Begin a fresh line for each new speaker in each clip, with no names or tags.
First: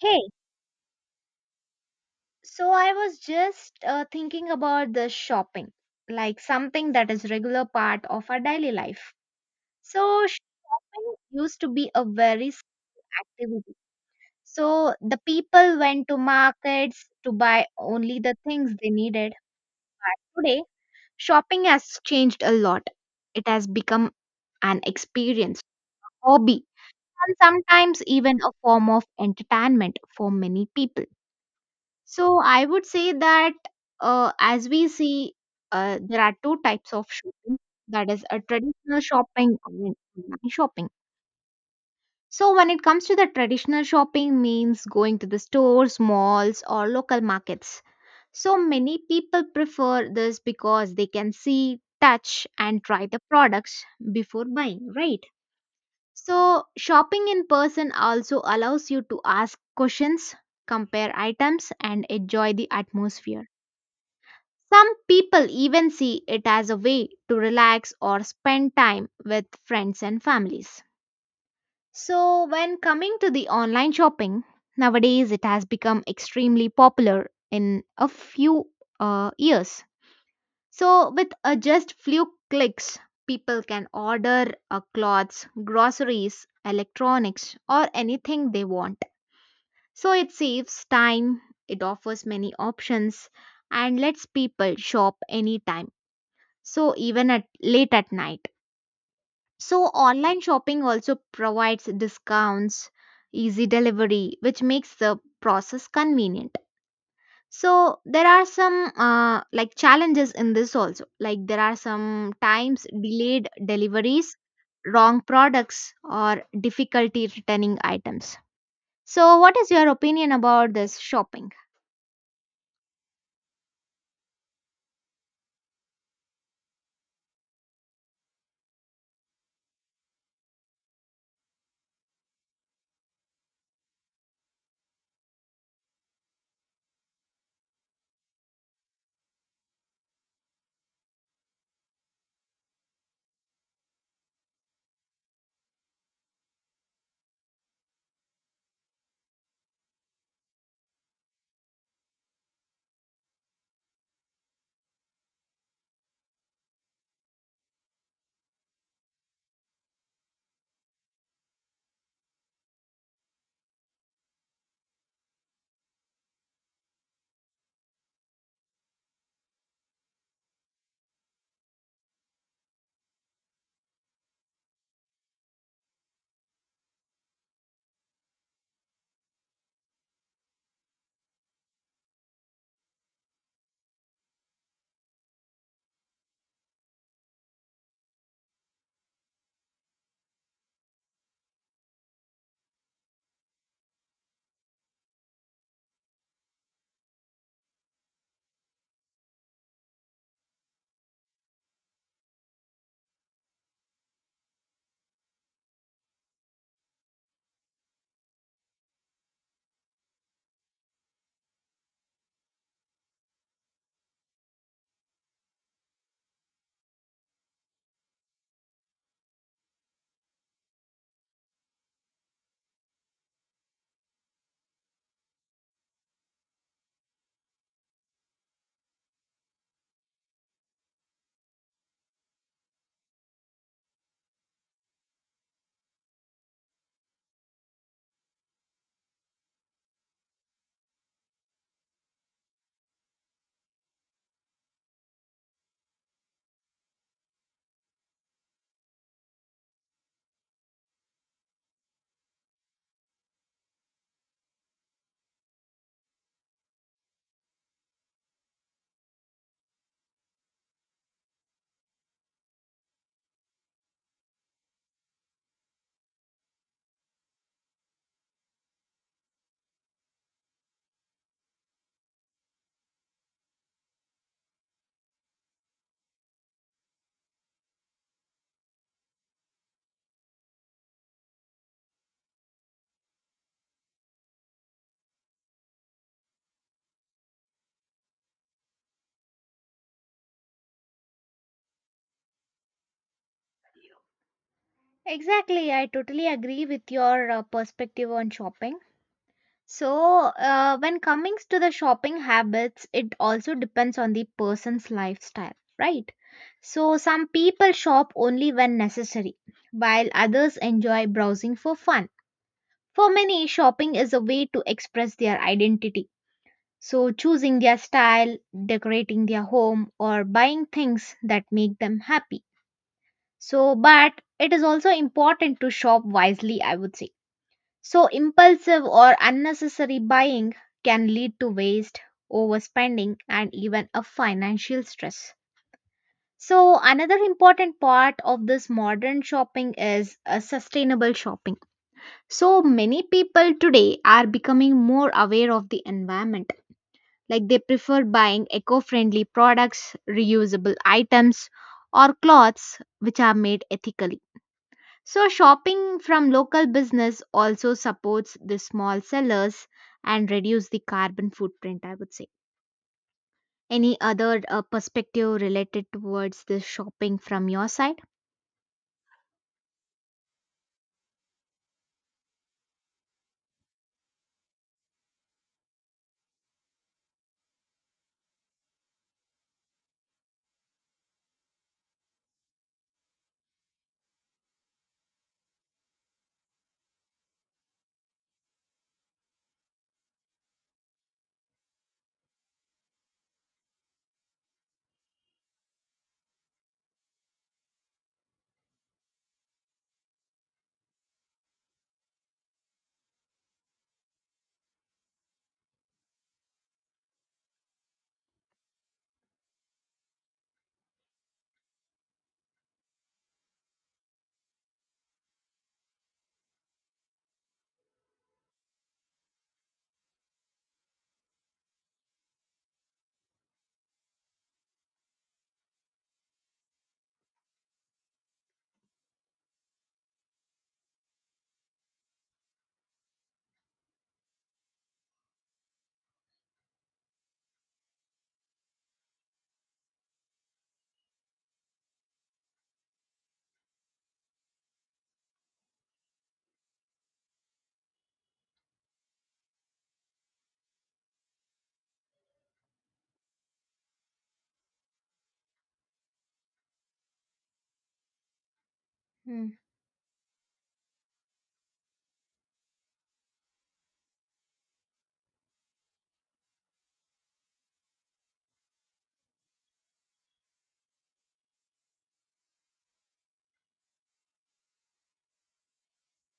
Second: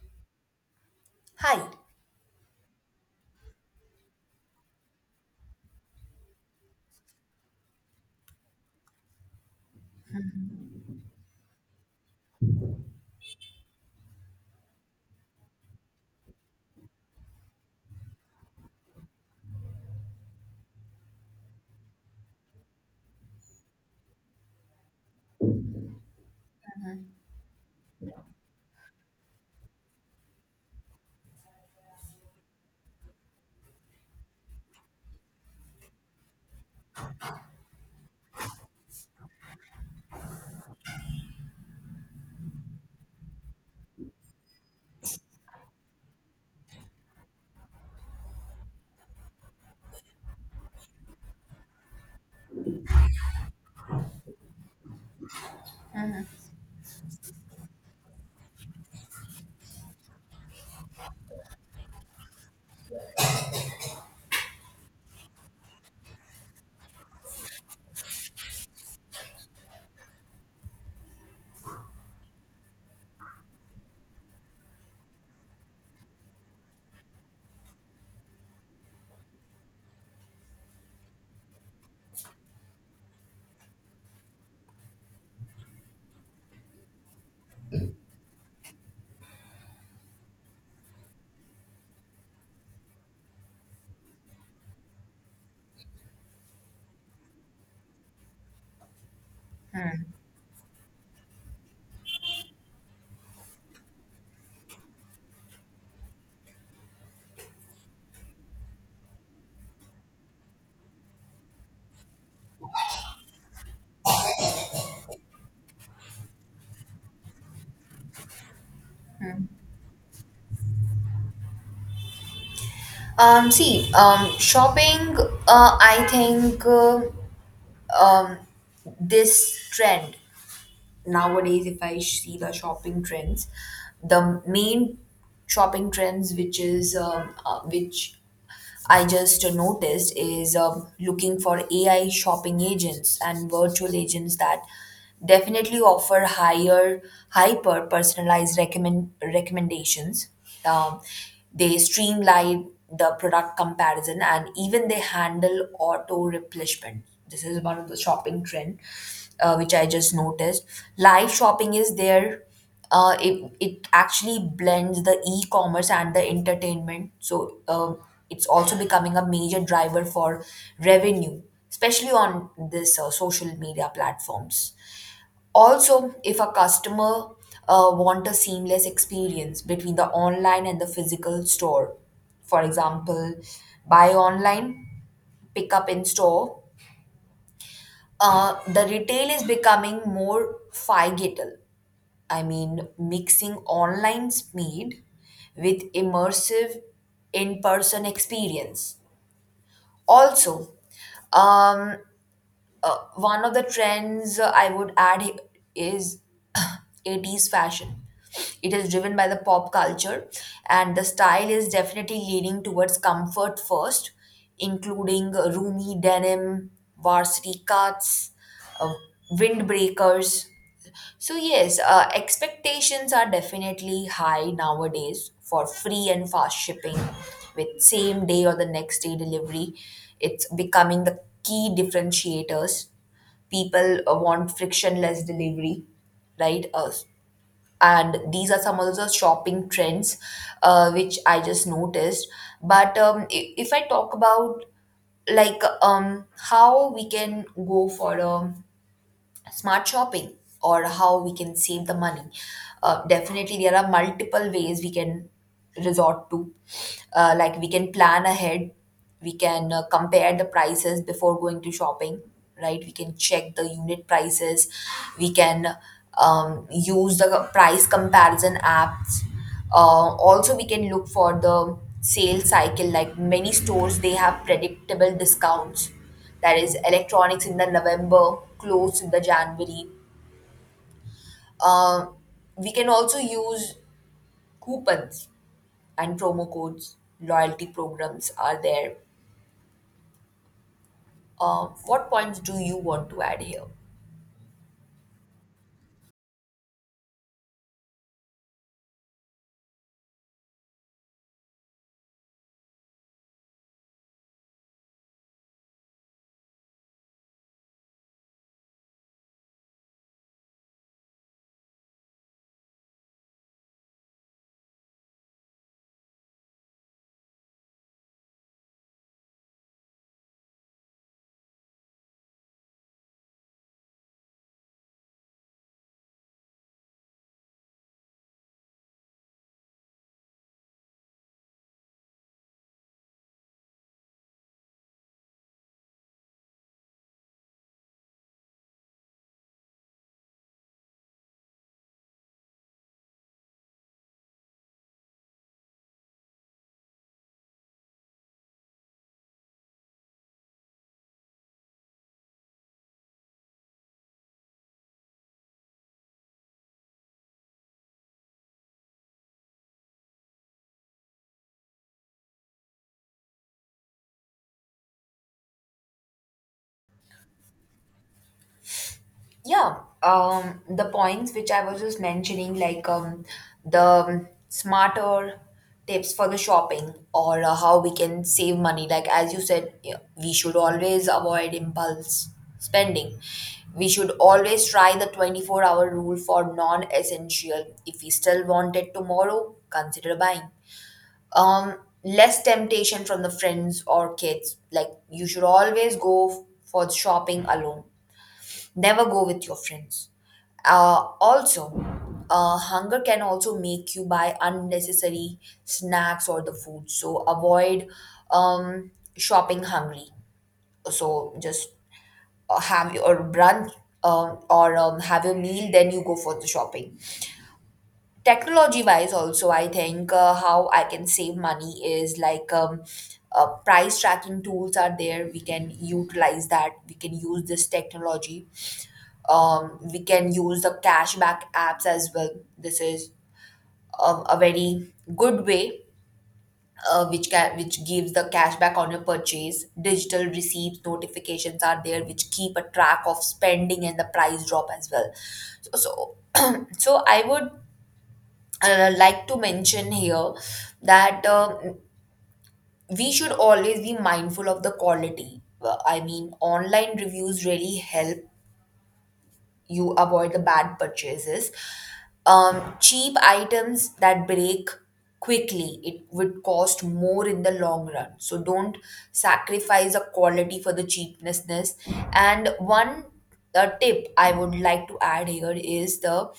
Hey,
Hi.
so I was just thinking about the shopping, like something that is regular part of our daily life. So shopping used to be a very activity. So the people went to markets to buy only the things they needed. But today, shopping has changed a lot. It has become an experience, hobby, and sometimes even a form of entertainment for many people. So I would say that as we see, there are two types of shopping. That is a traditional shopping and online shopping. So when it comes to the traditional shopping means going to the stores, malls or local markets. So many people prefer this because they can see, touch and try the products before buying, right? So shopping in person also allows you to ask questions, compare items and enjoy the atmosphere. Some people even see it as a way to relax or spend time with friends and families. So, when coming to the online shopping, nowadays it has become extremely popular in a few years. So, with just few clicks, people can order clothes, groceries, electronics, or anything they want. So, it saves time, it offers many options, and lets people shop anytime, so even at late at night. So
Hmm.
online shopping also provides discounts, easy delivery, which makes the process convenient. So there are some like challenges in this also, like there are some times delayed deliveries, wrong products or difficulty returning items. So what is your opinion about this shopping?
Shopping, I think um, this trend nowadays, if I see the shopping trends, the main shopping trends, which is which I just noticed, is looking for AI shopping agents and virtual agents that definitely offer higher, hyper personalized recommendations. Um, they streamline the product comparison and even they handle auto replenishment. This is one of the shopping trend which I just noticed. Live shopping is there. It actually blends the e-commerce and the entertainment. So it's also becoming a major driver for revenue, especially on this social media platforms. Also, if a customer want a seamless experience between the online and the physical store, for example, buy online, pick up in store, the retail is becoming more figital. I mean, mixing online speed with immersive in-person experience. Also, um, one of the trends I would add is 80s fashion. It is driven by the pop culture, and the style is definitely leaning towards comfort first, including roomy denim, varsity cuts, uh, windbreakers. So, yes, expectations are definitely high nowadays for free and fast shipping with same day or the next day delivery. It's becoming the key differentiators. People want frictionless delivery, right? And these are some of the shopping trends which I just noticed, but if I talk about, like, how we can go for a smart shopping or how we can save the money. Definitely, there are multiple ways we can resort to. Like we can plan ahead, we can compare the prices before going to shopping, right? We can check the unit prices, we can use the price comparison apps. Also, we can look for the sale cycle, like many stores, they have predictable discounts, that is electronics in the November, clothes in the January. Uh, we can also use coupons and promo codes. Loyalty programs are there. What points do you want to add here?
Exactly, I totally agree with your perspective on shopping. So, when coming to the shopping habits, it also depends on the person's lifestyle, right? So, some people shop only when necessary, while others enjoy browsing for fun. For many, shopping is a way to express their identity. So, choosing their style, decorating their home, or buying things that make them happy. So, but it is also important to shop wisely, I would say. So, impulsive or unnecessary buying can lead to waste, overspending, and even a financial stress. So, another important part of this modern shopping is sustainable shopping. So, many people today are becoming more aware of the environment. Like they prefer buying eco friendly products, reusable items, or cloths which are made ethically. So, shopping from local business also supports the small sellers and reduce the carbon footprint, I would say. Any other perspective related towards the shopping from your side?
Yeah, the points which I was just mentioning, like, the smarter tips for the shopping or how we can save money. Like as you said, yeah, we should always avoid impulse spending. We should always try the 24-hour hour rule for non-essential. If we still want it tomorrow, consider buying. Um, less temptation from the friends or kids. Like, you should always for shopping alone, never go with your friends. Also hunger can also make you buy unnecessary snacks or the food, so avoid um, shopping hungry. So just have your brunch, or have your meal, then you go for the shopping. Technology wise also, I think how I can save money is like, price tracking tools are there, we can utilize that, we can use this technology. We can use the cashback apps as well. This is a very good way which gives the cashback on your purchase. Digital receipts notifications are there, which keep a track of spending and the price drop as well. So so I would like to mention here that we should always be mindful of the quality. I mean, online reviews really help
Hmm,
you avoid the bad purchases. Cheap items that break quickly, it would cost more in the long run. So, don't sacrifice a quality for the cheapness. And one tip I would like to add here is the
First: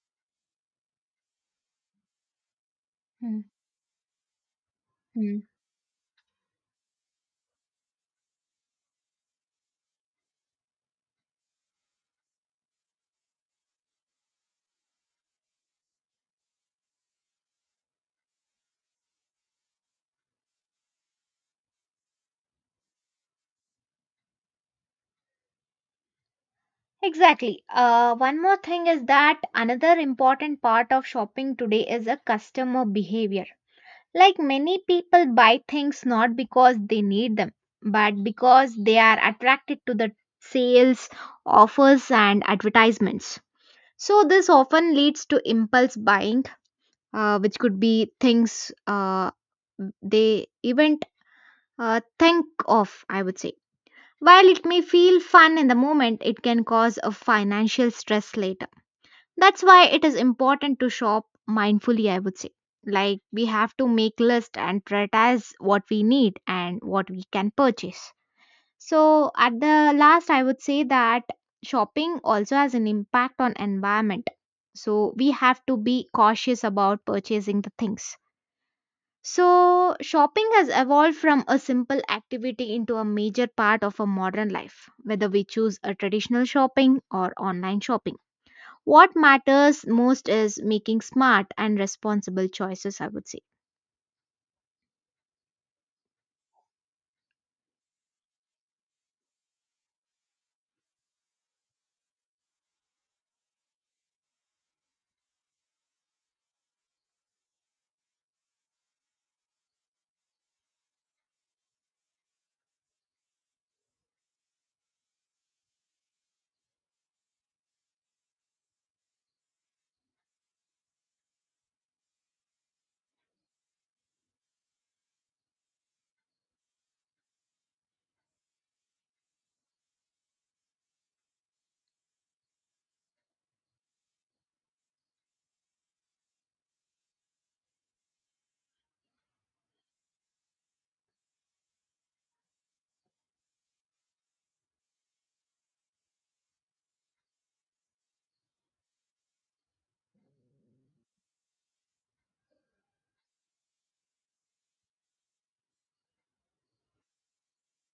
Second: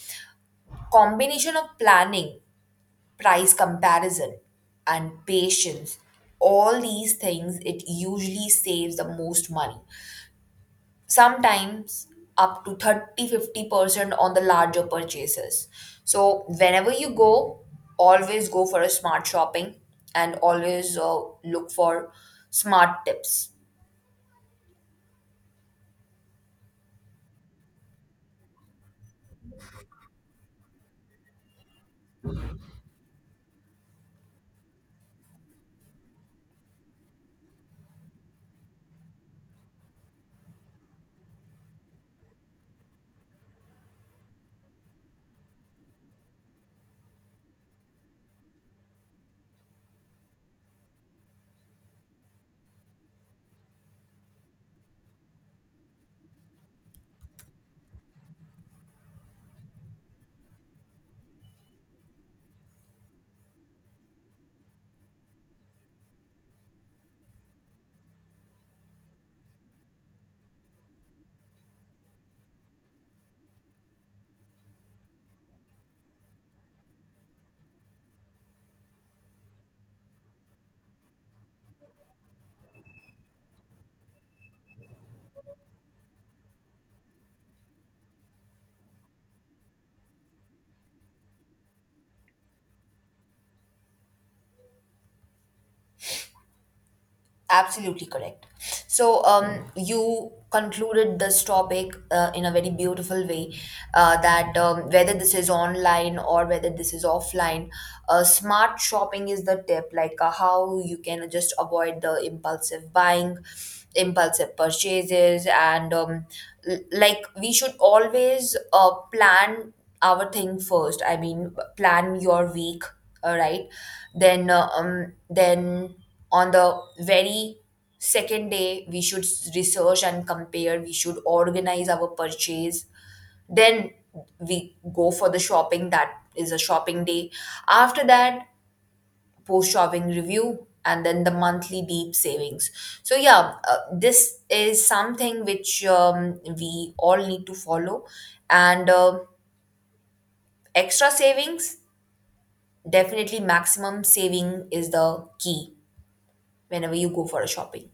combination of planning,
hmm,
price comparison, and
hmm.
patience. All these things, it usually saves the most money, sometimes up to 30-50% on the larger purchases. So, whenever you go, always go for a smart shopping and always look for smart tips.
Exactly. One more thing is that another important part of shopping today is a customer behavior. Like many people buy things not because they need them, but because they are attracted to the sales, offers, and advertisements. So, this often leads to impulse buying, which could be things they even think of, I would say. While it may feel fun in the moment, it can cause a financial stress later. That's why it is important to shop mindfully, I would say. Like, we have to make list and prioritize what we need and what we can purchase. So at the last, I would say that shopping also has an impact on environment. So we have to be cautious about purchasing the things. So shopping has evolved from a simple activity into a major part of a modern life, whether we choose a traditional shopping or online shopping. What matters most is making smart and responsible choices, I would say.
Absolutely correct. So, you concluded this topic in a very beautiful way, that whether this is online or whether this is offline, smart shopping is the tip, like how you can just avoid the impulsive buying, impulsive purchases, and like, we should always plan our thing first. I mean, plan your week, all right? Then on the very second day, we should research and compare, we should organize our purchase, then we go for the shopping, that is a shopping day. After that, post shopping review, and then the monthly deep savings. So yeah, this is something which we all need to follow. And extra savings, definitely maximum saving is the key whenever you go for a shopping.